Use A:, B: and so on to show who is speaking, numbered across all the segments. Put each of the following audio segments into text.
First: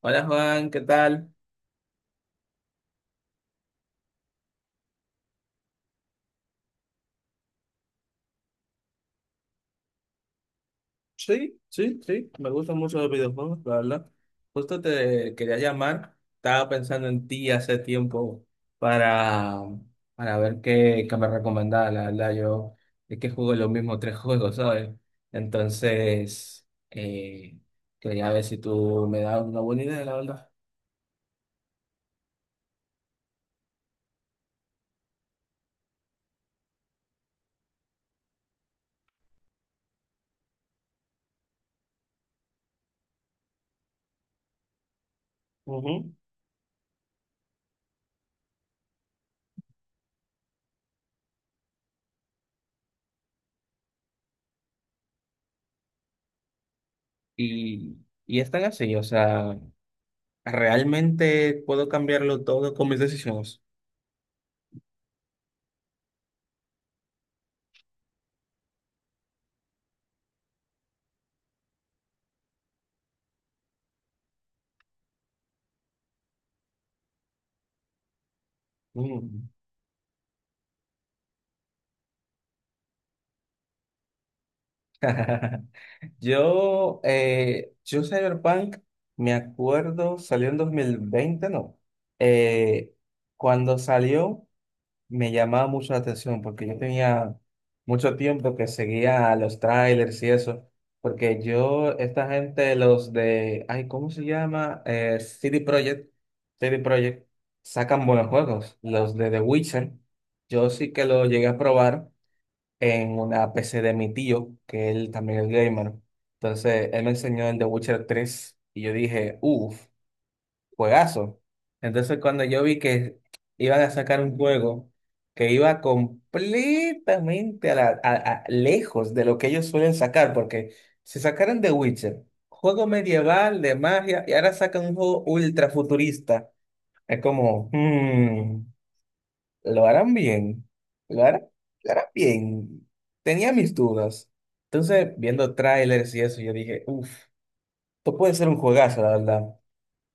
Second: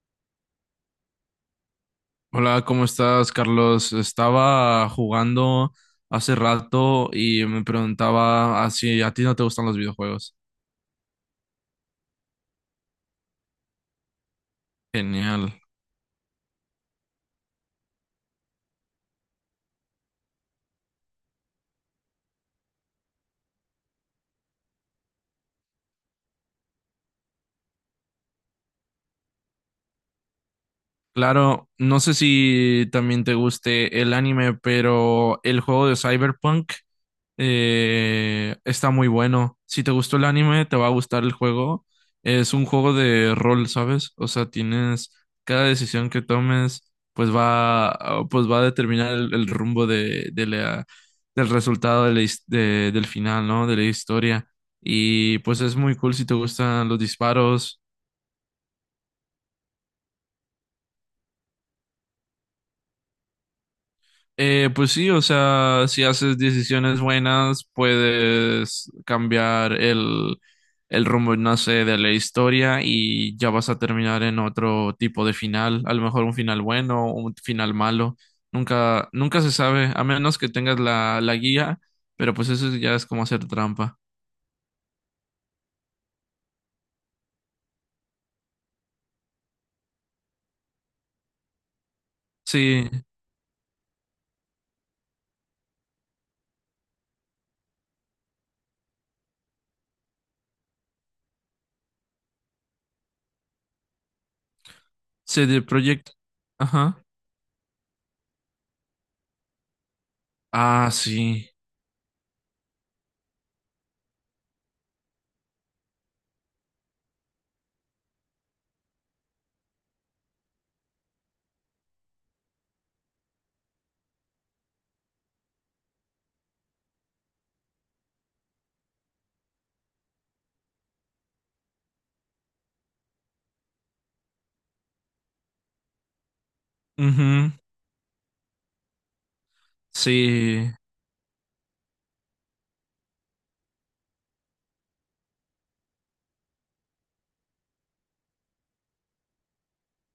A: Hola Juan, ¿qué tal?
B: Hola, ¿cómo estás, Carlos? Estaba jugando hace rato y me preguntaba si a ti no te gustan los videojuegos.
A: Sí, sí, sí, me gustan mucho los videojuegos, la verdad. Justo te
B: Genial.
A: quería llamar, estaba pensando en ti hace tiempo para, para ver qué me recomendaba, la verdad. Yo es que juego los mismos tres juegos, ¿sabes? Entonces, eh, quería ver si tú me das una buena idea, la verdad.
B: Claro, no sé si también te guste el anime, pero el juego de Cyberpunk está muy bueno. Si te gustó el anime, te va a gustar el juego. Es un juego de rol, ¿sabes? O sea, tienes cada decisión
A: Ujú.
B: que tomes, pues pues va a determinar el rumbo de del resultado de la del final, ¿no? De la historia. Y pues es muy cool si te gustan los disparos.
A: Y, y es tan así, o sea, ¿realmente puedo cambiarlo todo con mis decisiones?
B: Pues sí, o sea, si haces decisiones buenas, puedes cambiar el rumbo, no sé, de la historia y ya vas a terminar en otro tipo de final, a lo mejor un final bueno o un final malo, nunca, nunca se sabe, a menos que tengas la guía, pero pues eso ya es como hacer trampa.
A: Yo Cyberpunk, me acuerdo, salió en 2020, ¿no?
B: Sí,
A: Eh, Cuando salió, me llamaba mucho la atención porque yo tenía mucho tiempo que seguía los trailers y eso, porque yo, esta gente, los de, ay, ¿cómo se llama?
B: CD
A: CD
B: Projekt,
A: Projekt, CD
B: ajá.
A: Projekt, sacan buenos juegos, los de The Witcher. Yo
B: Ah,
A: sí que lo llegué
B: sí.
A: a probar en una PC de mi tío, que él también es gamer. Entonces, él me enseñó el The Witcher 3 y yo dije, uff, juegazo. Entonces, cuando yo vi que iban a sacar un juego que iba completamente a la- a- lejos de lo que ellos suelen sacar, porque si sacaran The Witcher, juego medieval de magia, y ahora sacan un juego ultra futurista, es
B: Ujú.
A: como, hmm. Lo harán bien,
B: Sí,
A: lo harán, lo harán bien. Tenía mis dudas. Entonces, viendo trailers y eso, yo dije, uff, esto puede ser un juegazo, la verdad.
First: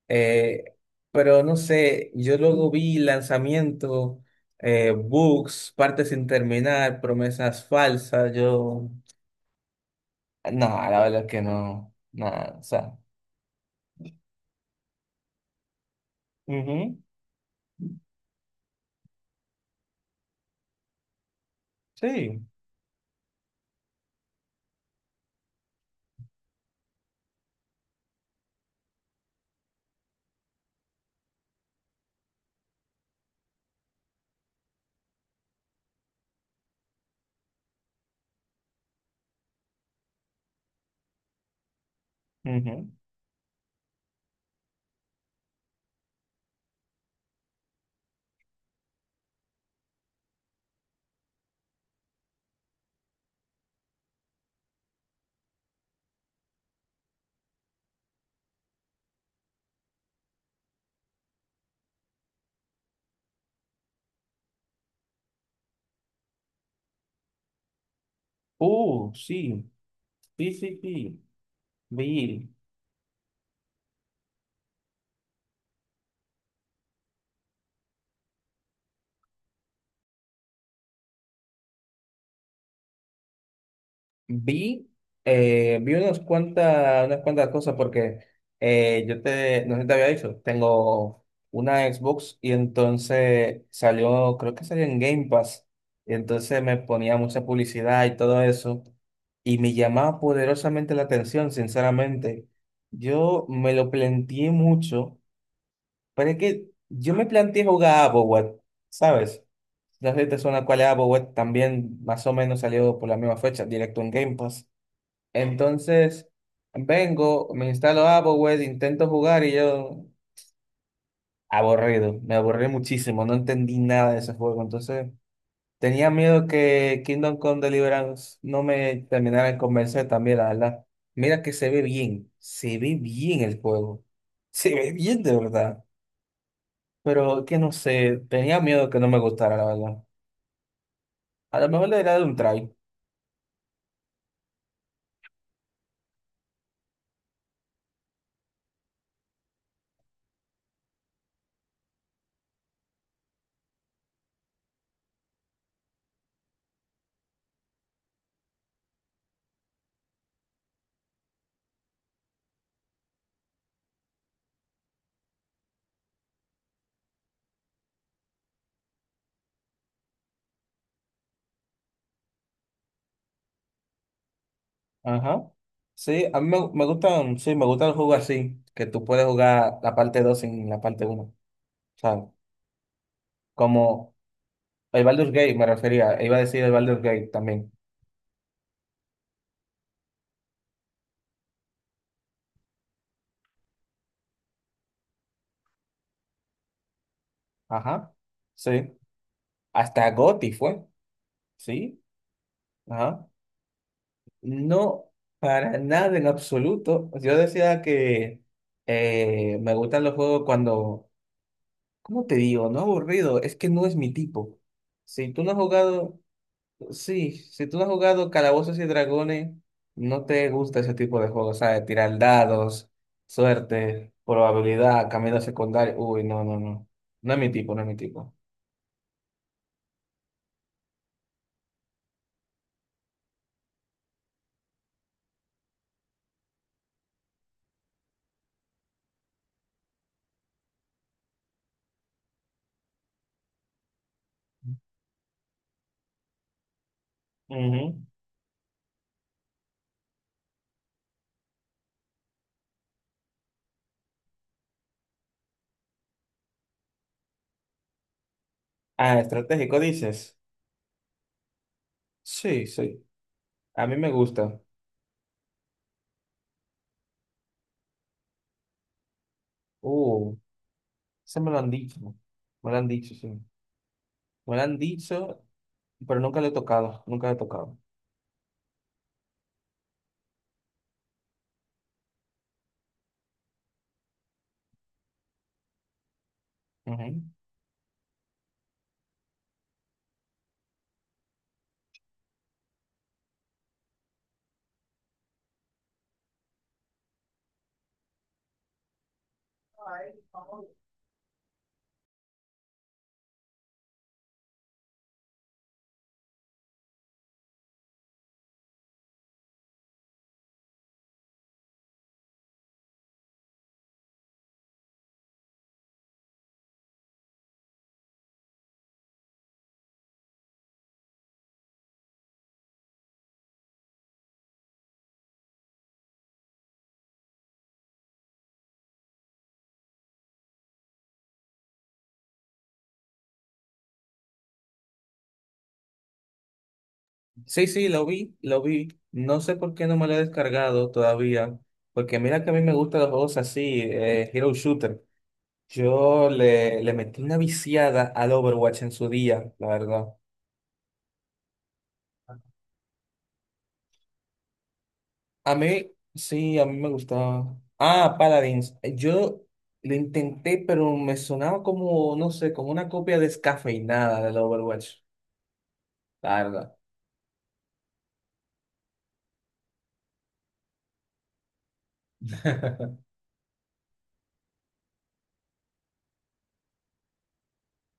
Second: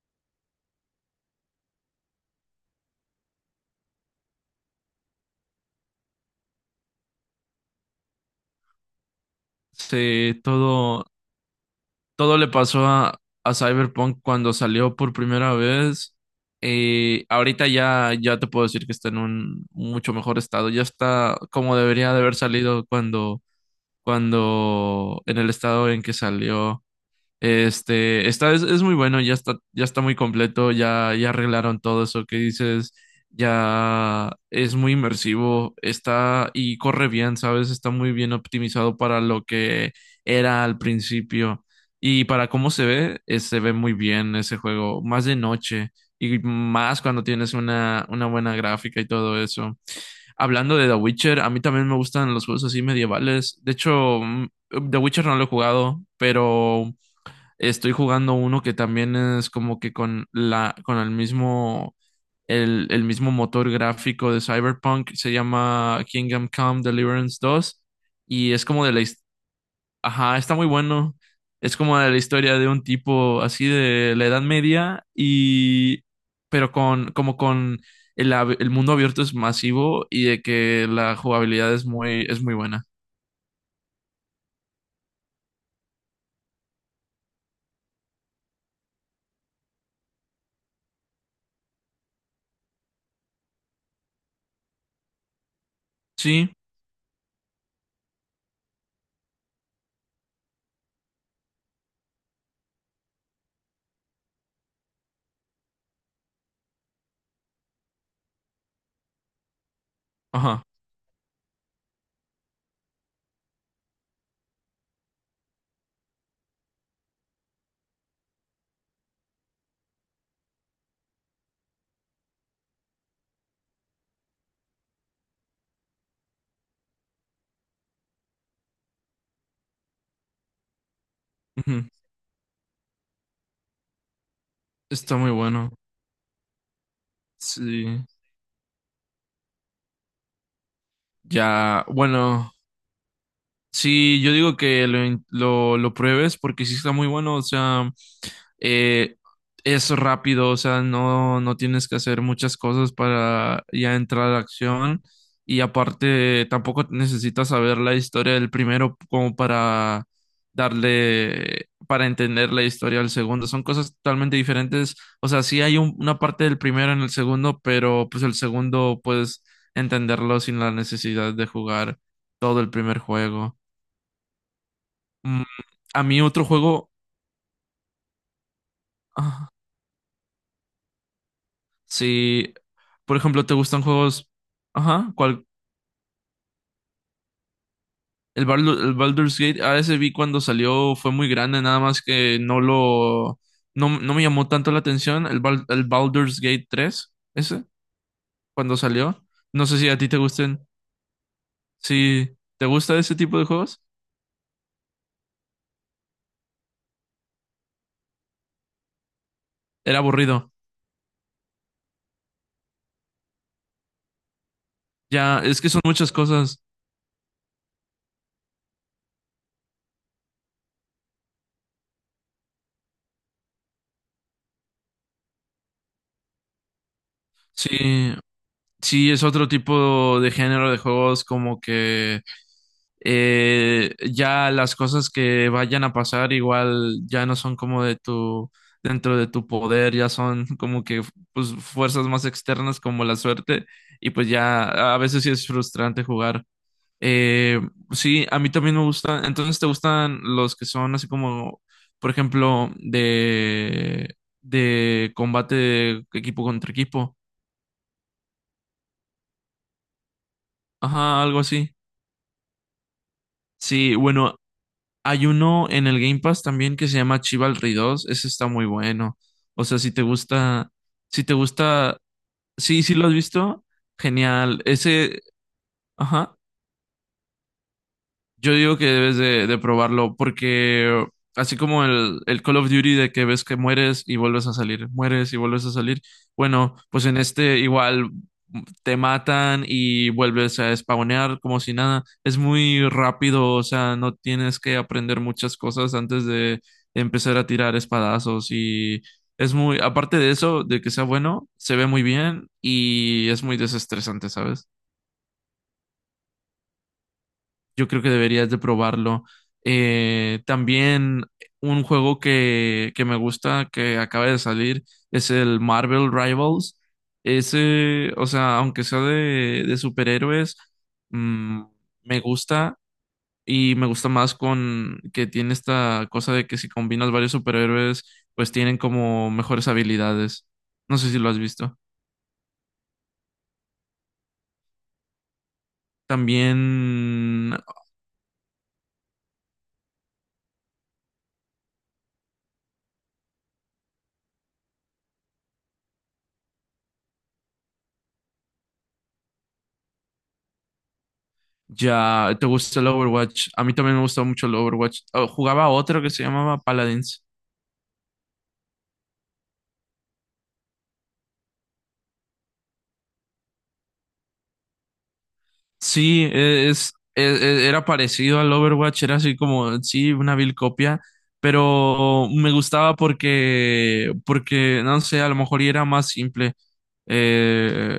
A: Eh, pero no sé, yo luego vi lanzamiento, bugs, partes sin terminar, promesas falsas. Yo,
B: sí,
A: no, la
B: todo.
A: verdad es que no,
B: Todo le
A: nada, o
B: pasó
A: sea,
B: a Cyberpunk cuando salió por primera vez.
A: ujú,
B: Ahorita ya te puedo decir que está en un mucho mejor estado. Ya está como debería de haber
A: sí,
B: salido cuando en el estado en que salió. Este, está, es muy bueno, ya está muy completo, ya, ya arreglaron todo eso que dices, ya es muy inmersivo, está y corre bien, ¿sabes? Está muy bien optimizado para lo que era al principio y para cómo
A: ujú.
B: se ve muy bien ese juego, más de noche y más cuando tienes una buena gráfica y todo eso. Hablando de The Witcher, a mí también me gustan los juegos así medievales. De hecho, The Witcher no lo he jugado, pero estoy jugando uno que también es como que con con el mismo, el mismo motor gráfico de Cyberpunk. Se llama Kingdom Come Deliverance 2. Y es como de
A: Sí,
B: ajá,
A: sí,
B: está muy
A: sí,
B: bueno.
A: sí,
B: Es como de la
A: vi.
B: historia de un tipo así de la Edad Media y, pero con, como con el mundo abierto es masivo y de que la jugabilidad es muy buena.
A: Vi, vi unas cuantas cosas porque yo te, no sé si te había dicho, tengo una Xbox y entonces salió, creo que salió en Game Pass, y
B: Sí,
A: entonces me ponía mucha publicidad y todo eso, y me llamaba poderosamente la atención, sinceramente. Yo me lo planteé mucho, pero es que yo me planteé jugar a Abowat, ¿sabes? No sé si te
B: ajá.
A: suena cuál es Abowat, también más o menos salió por la misma fecha, directo en Game Pass. Entonces, vengo, me instalo AppleWare, intento jugar y yo aburrido, me aburrí muchísimo, no entendí nada de ese juego. Entonces, tenía miedo que Kingdom Come Deliverance no me terminara de convencer también, la verdad. Mira que
B: Ujú.
A: se ve bien el juego, se ve
B: Está
A: bien
B: muy
A: de
B: bueno.
A: verdad, pero que no
B: Sí.
A: sé, tenía miedo que no me gustara, la verdad. A lo
B: Ya,
A: mejor le daría un
B: bueno.
A: try.
B: Sí, yo digo que lo pruebes porque sí está muy bueno, o sea, eh, es rápido, o sea, no, no tienes que hacer muchas cosas para ya entrar a la acción y aparte tampoco necesitas saber la historia del primero como para darle, para entender la historia del segundo, son cosas totalmente diferentes, o sea, sí hay una parte del primero en el segundo, pero pues el segundo puedes entenderlo sin la necesidad de jugar todo el primer juego. Mm,
A: Ajá.
B: a mí
A: Sí, a
B: otro
A: mí me
B: juego,
A: gustan, sí, me gustan los juegos así, que tú puedes
B: ah,
A: jugar la parte 2 sin la parte 1, ¿sabes?
B: sí, por ejemplo, ¿te gustan
A: Como
B: juegos?
A: el
B: Ajá,
A: Baldur's
B: ¿cuál?
A: Gate me refería, iba a decir el Baldur's Gate también.
B: El Baldur's Gate, a ese vi cuando salió, fue muy grande, nada más que no no me llamó tanto la atención, el Baldur's Gate 3 ese,
A: Ajá,
B: cuando
A: sí.
B: salió. No sé si a
A: Hasta
B: ti te
A: Gotti
B: gusten,
A: fue, sí,
B: si te gusta ese
A: ajá.
B: tipo de juegos,
A: No, para nada en absoluto. Yo decía que me
B: era
A: gustan los juegos
B: aburrido.
A: cuando, ¿cómo te digo? No aburrido, es que no es mi tipo. Si
B: Ya,
A: tú no has
B: es que son muchas
A: jugado...
B: cosas.
A: Sí, si tú no has jugado Calabozos y Dragones, no te gusta ese tipo de juegos, ¿sabes? Tirar dados, suerte, probabilidad, camino secundario. Uy, no, no, no. No es mi tipo, no es mi
B: Sí,
A: tipo.
B: sí es otro tipo de género de juegos como que ya las cosas que vayan a pasar igual ya no son como de tu dentro de tu poder, ya son como que pues fuerzas más externas como la suerte y pues ya a veces sí es frustrante jugar. Eh,
A: Ujú.
B: sí, a mí también me gusta. Entonces, ¿te gustan los que son así como, por ejemplo, de combate de equipo contra equipo?
A: Ah, estratégico, dices.
B: Ajá, algo así.
A: Sí, sí. A mí
B: Sí,
A: me
B: bueno,
A: gusta.
B: hay uno en el Game Pass también que se llama Chivalry 2, ese está muy bueno. O sea,
A: Uh,
B: si te
A: Se me lo han
B: gusta,
A: dicho. Me lo
B: sí,
A: han
B: sí lo has
A: dicho, sí. Me
B: visto,
A: lo
B: genial.
A: han
B: Ese,
A: dicho, pero
B: ajá.
A: nunca lo he tocado. Nunca lo he tocado.
B: Yo digo que debes de probarlo porque así como el Call of Duty de que ves que mueres y vuelves a salir, mueres y vuelves a salir, bueno, pues en
A: Ujú.
B: este igual te matan y vuelves a spawnear como si nada. Es muy rápido, o sea, no tienes que aprender muchas cosas antes de empezar a tirar espadazos y es muy, aparte de eso, de que sea bueno, se ve muy bien y es muy desestresante, ¿sabes? Yo creo que deberías de probarlo. También un juego que me gusta, que acaba de salir, es el Marvel Rivals. Ese, o sea, aunque sea de superhéroes, mm, me gusta y me gusta más con que tiene esta cosa de que si combinas varios superhéroes, pues tienen como mejores habilidades. No sé si lo has visto. También
A: Sí, sí, lo vi, lo vi. No sé por qué no me lo he descargado todavía, porque mira que a mí me gustan los juegos así, Hero Shooter. Yo le metí una viciada al Overwatch en su día, la verdad.
B: ya, ¿te gusta el Overwatch? A mí también me gustaba mucho el Overwatch. Oh,
A: A
B: jugaba
A: mí,
B: otro que se llamaba
A: sí, a mí me
B: Paladins.
A: gustaba. Ah, Paladins. Yo lo intenté, pero me sonaba como, no sé, como una copia descafeinada del Overwatch,
B: Sí,
A: la
B: e-
A: verdad.
B: es, e- era parecido al Overwatch, era así como, sí, una vil copia, pero me gustaba porque, porque, no sé, a lo mejor y era más simple. Eh,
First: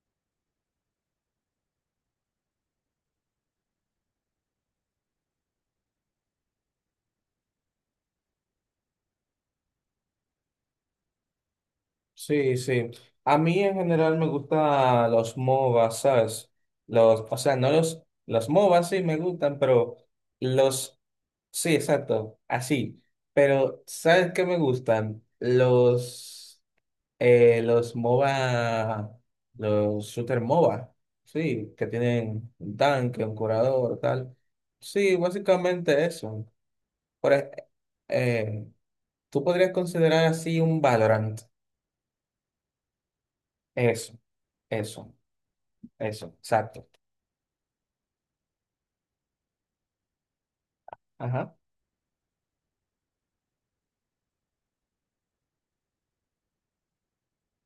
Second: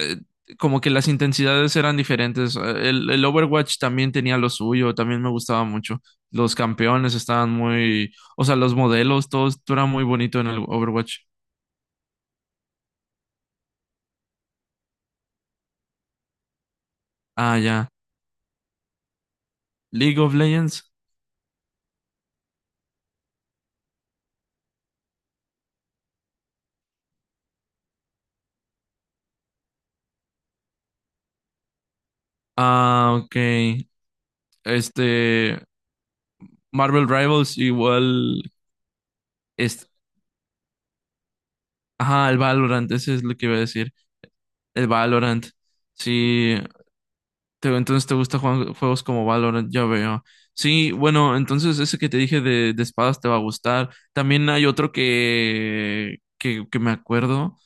B: eh, como que las intensidades eran diferentes. El Overwatch también tenía lo suyo, también me gustaba mucho. Los campeones estaban muy, o sea, los modelos, todo, todo era muy bonito en el Overwatch.
A: Sí, sí. A mí en general me gustan los MOBAs, ¿sabes? Los, o sea,
B: Ah,
A: no
B: ya.
A: los MOBAs sí me gustan, pero
B: League of Legends.
A: los, sí, exacto, así. Pero, ¿sabes qué me gustan? Los MOBA, los shooter MOBA, sí, que tienen un
B: Ah,
A: tanque, un
B: ok.
A: curador, tal. Sí,
B: Este,
A: básicamente eso.
B: Marvel
A: Por, ej-
B: Rivals igual
A: eh, Tú podrías
B: es,
A: considerar así un Valorant,
B: ajá, el Valorant, ese es lo que iba a decir.
A: eso,
B: El
A: eso.
B: Valorant.
A: Eso,
B: Sí,
A: exacto.
B: te- entonces te gusta jugar juegos como Valorant, ya veo. Sí, bueno,
A: Ajá.
B: entonces ese que te dije de espadas te va a gustar. También hay otro que me acuerdo.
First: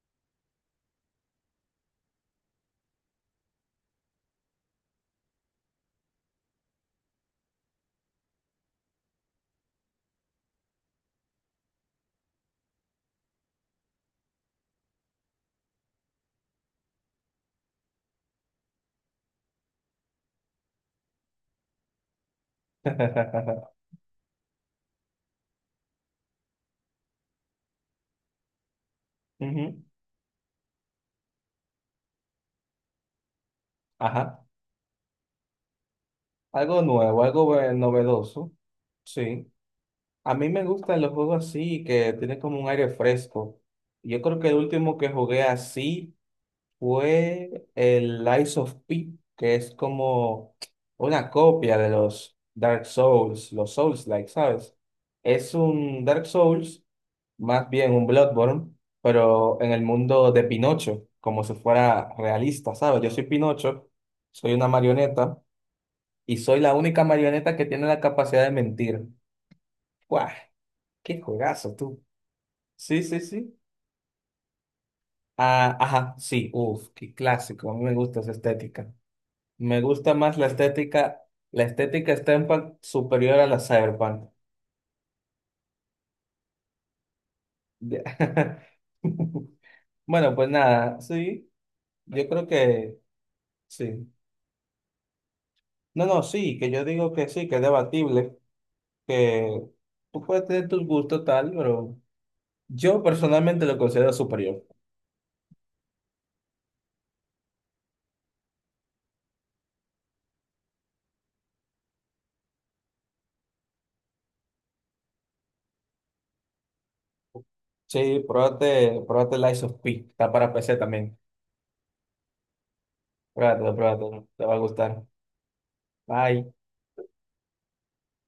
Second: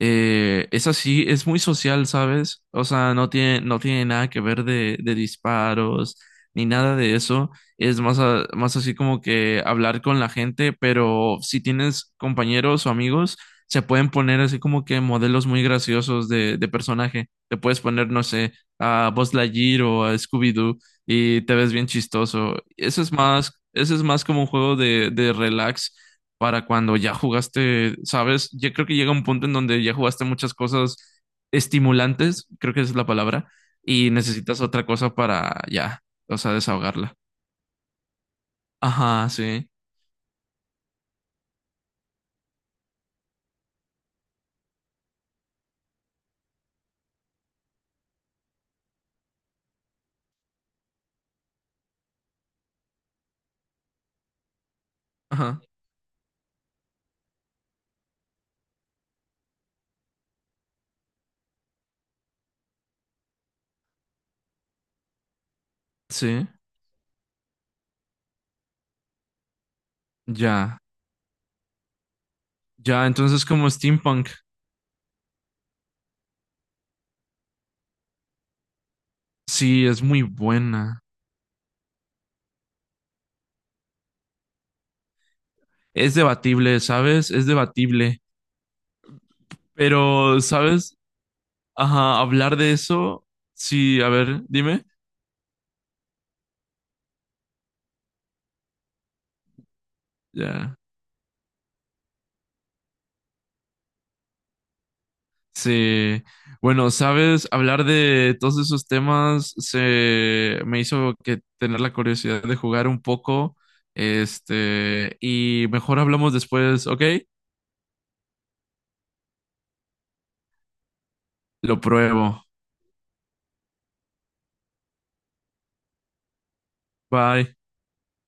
B: Es así, es muy social, ¿sabes? O sea, no tiene nada que ver de disparos ni nada de eso. Es más, más así como que hablar con la gente, pero si tienes compañeros o amigos, se pueden poner así como que modelos muy graciosos de personaje. Te puedes poner, no sé a Buzz Lightyear o a Scooby-Doo y te ves bien chistoso. Eso es más como un juego de relax para cuando ya jugaste, ¿sabes? Yo creo que llega un punto en donde
A: Ujú,
B: ya jugaste muchas cosas estimulantes, creo que esa es la palabra, y
A: ajá.
B: necesitas otra cosa para ya, o sea,
A: Algo
B: desahogarla.
A: nuevo, algo novedoso.
B: Ajá,
A: Sí.
B: sí.
A: A mí me gustan los juegos así, que tienen como un aire fresco. Yo creo que el último que jugué así fue el Lies of P, que es como una copia de los Dark Souls, los Souls-like, ¿sabes? Es
B: Ajá,
A: un Dark Souls, más bien un Bloodborne, pero en el mundo de Pinocho, como si fuera realista, ¿sabes? Yo soy Pinocho, soy una marioneta y
B: sí.
A: soy la única marioneta que tiene la capacidad de mentir. ¡Guau!
B: Ya.
A: ¡Qué juegazo, tú! Sí,
B: Ya,
A: sí,
B: entonces
A: sí.
B: como Steampunk,
A: Ah, ajá, sí, uff, qué clásico, a mí me gusta esa estética. Me
B: sí, es
A: gusta
B: muy
A: más la
B: buena.
A: estética. La estética steampunk superior a la cyberpunk.
B: Es debatible, ¿sabes? Es
A: Ya.
B: debatible.
A: Bueno,
B: Pero,
A: pues
B: ¿sabes?
A: nada, sí.
B: Ajá,
A: Yo creo
B: hablar de
A: que
B: eso. Sí,
A: sí.
B: a ver, dime.
A: No, no, sí, que yo digo que sí, que es debatible, que tú puedes tener
B: Ya.
A: tus gustos tal, pero yo personalmente lo considero superior.
B: Sí. Bueno, sabes, hablar de todos esos temas se me hizo que tener la curiosidad de jugar un poco. Este, y mejor hablamos después, ¿ok?
A: Sí, pruébate, pruébate Lies of P. Está para PC también.
B: Lo pruebo.
A: Pruébatelo, pruébatelo. Te va a gustar. Bye.
B: Bye.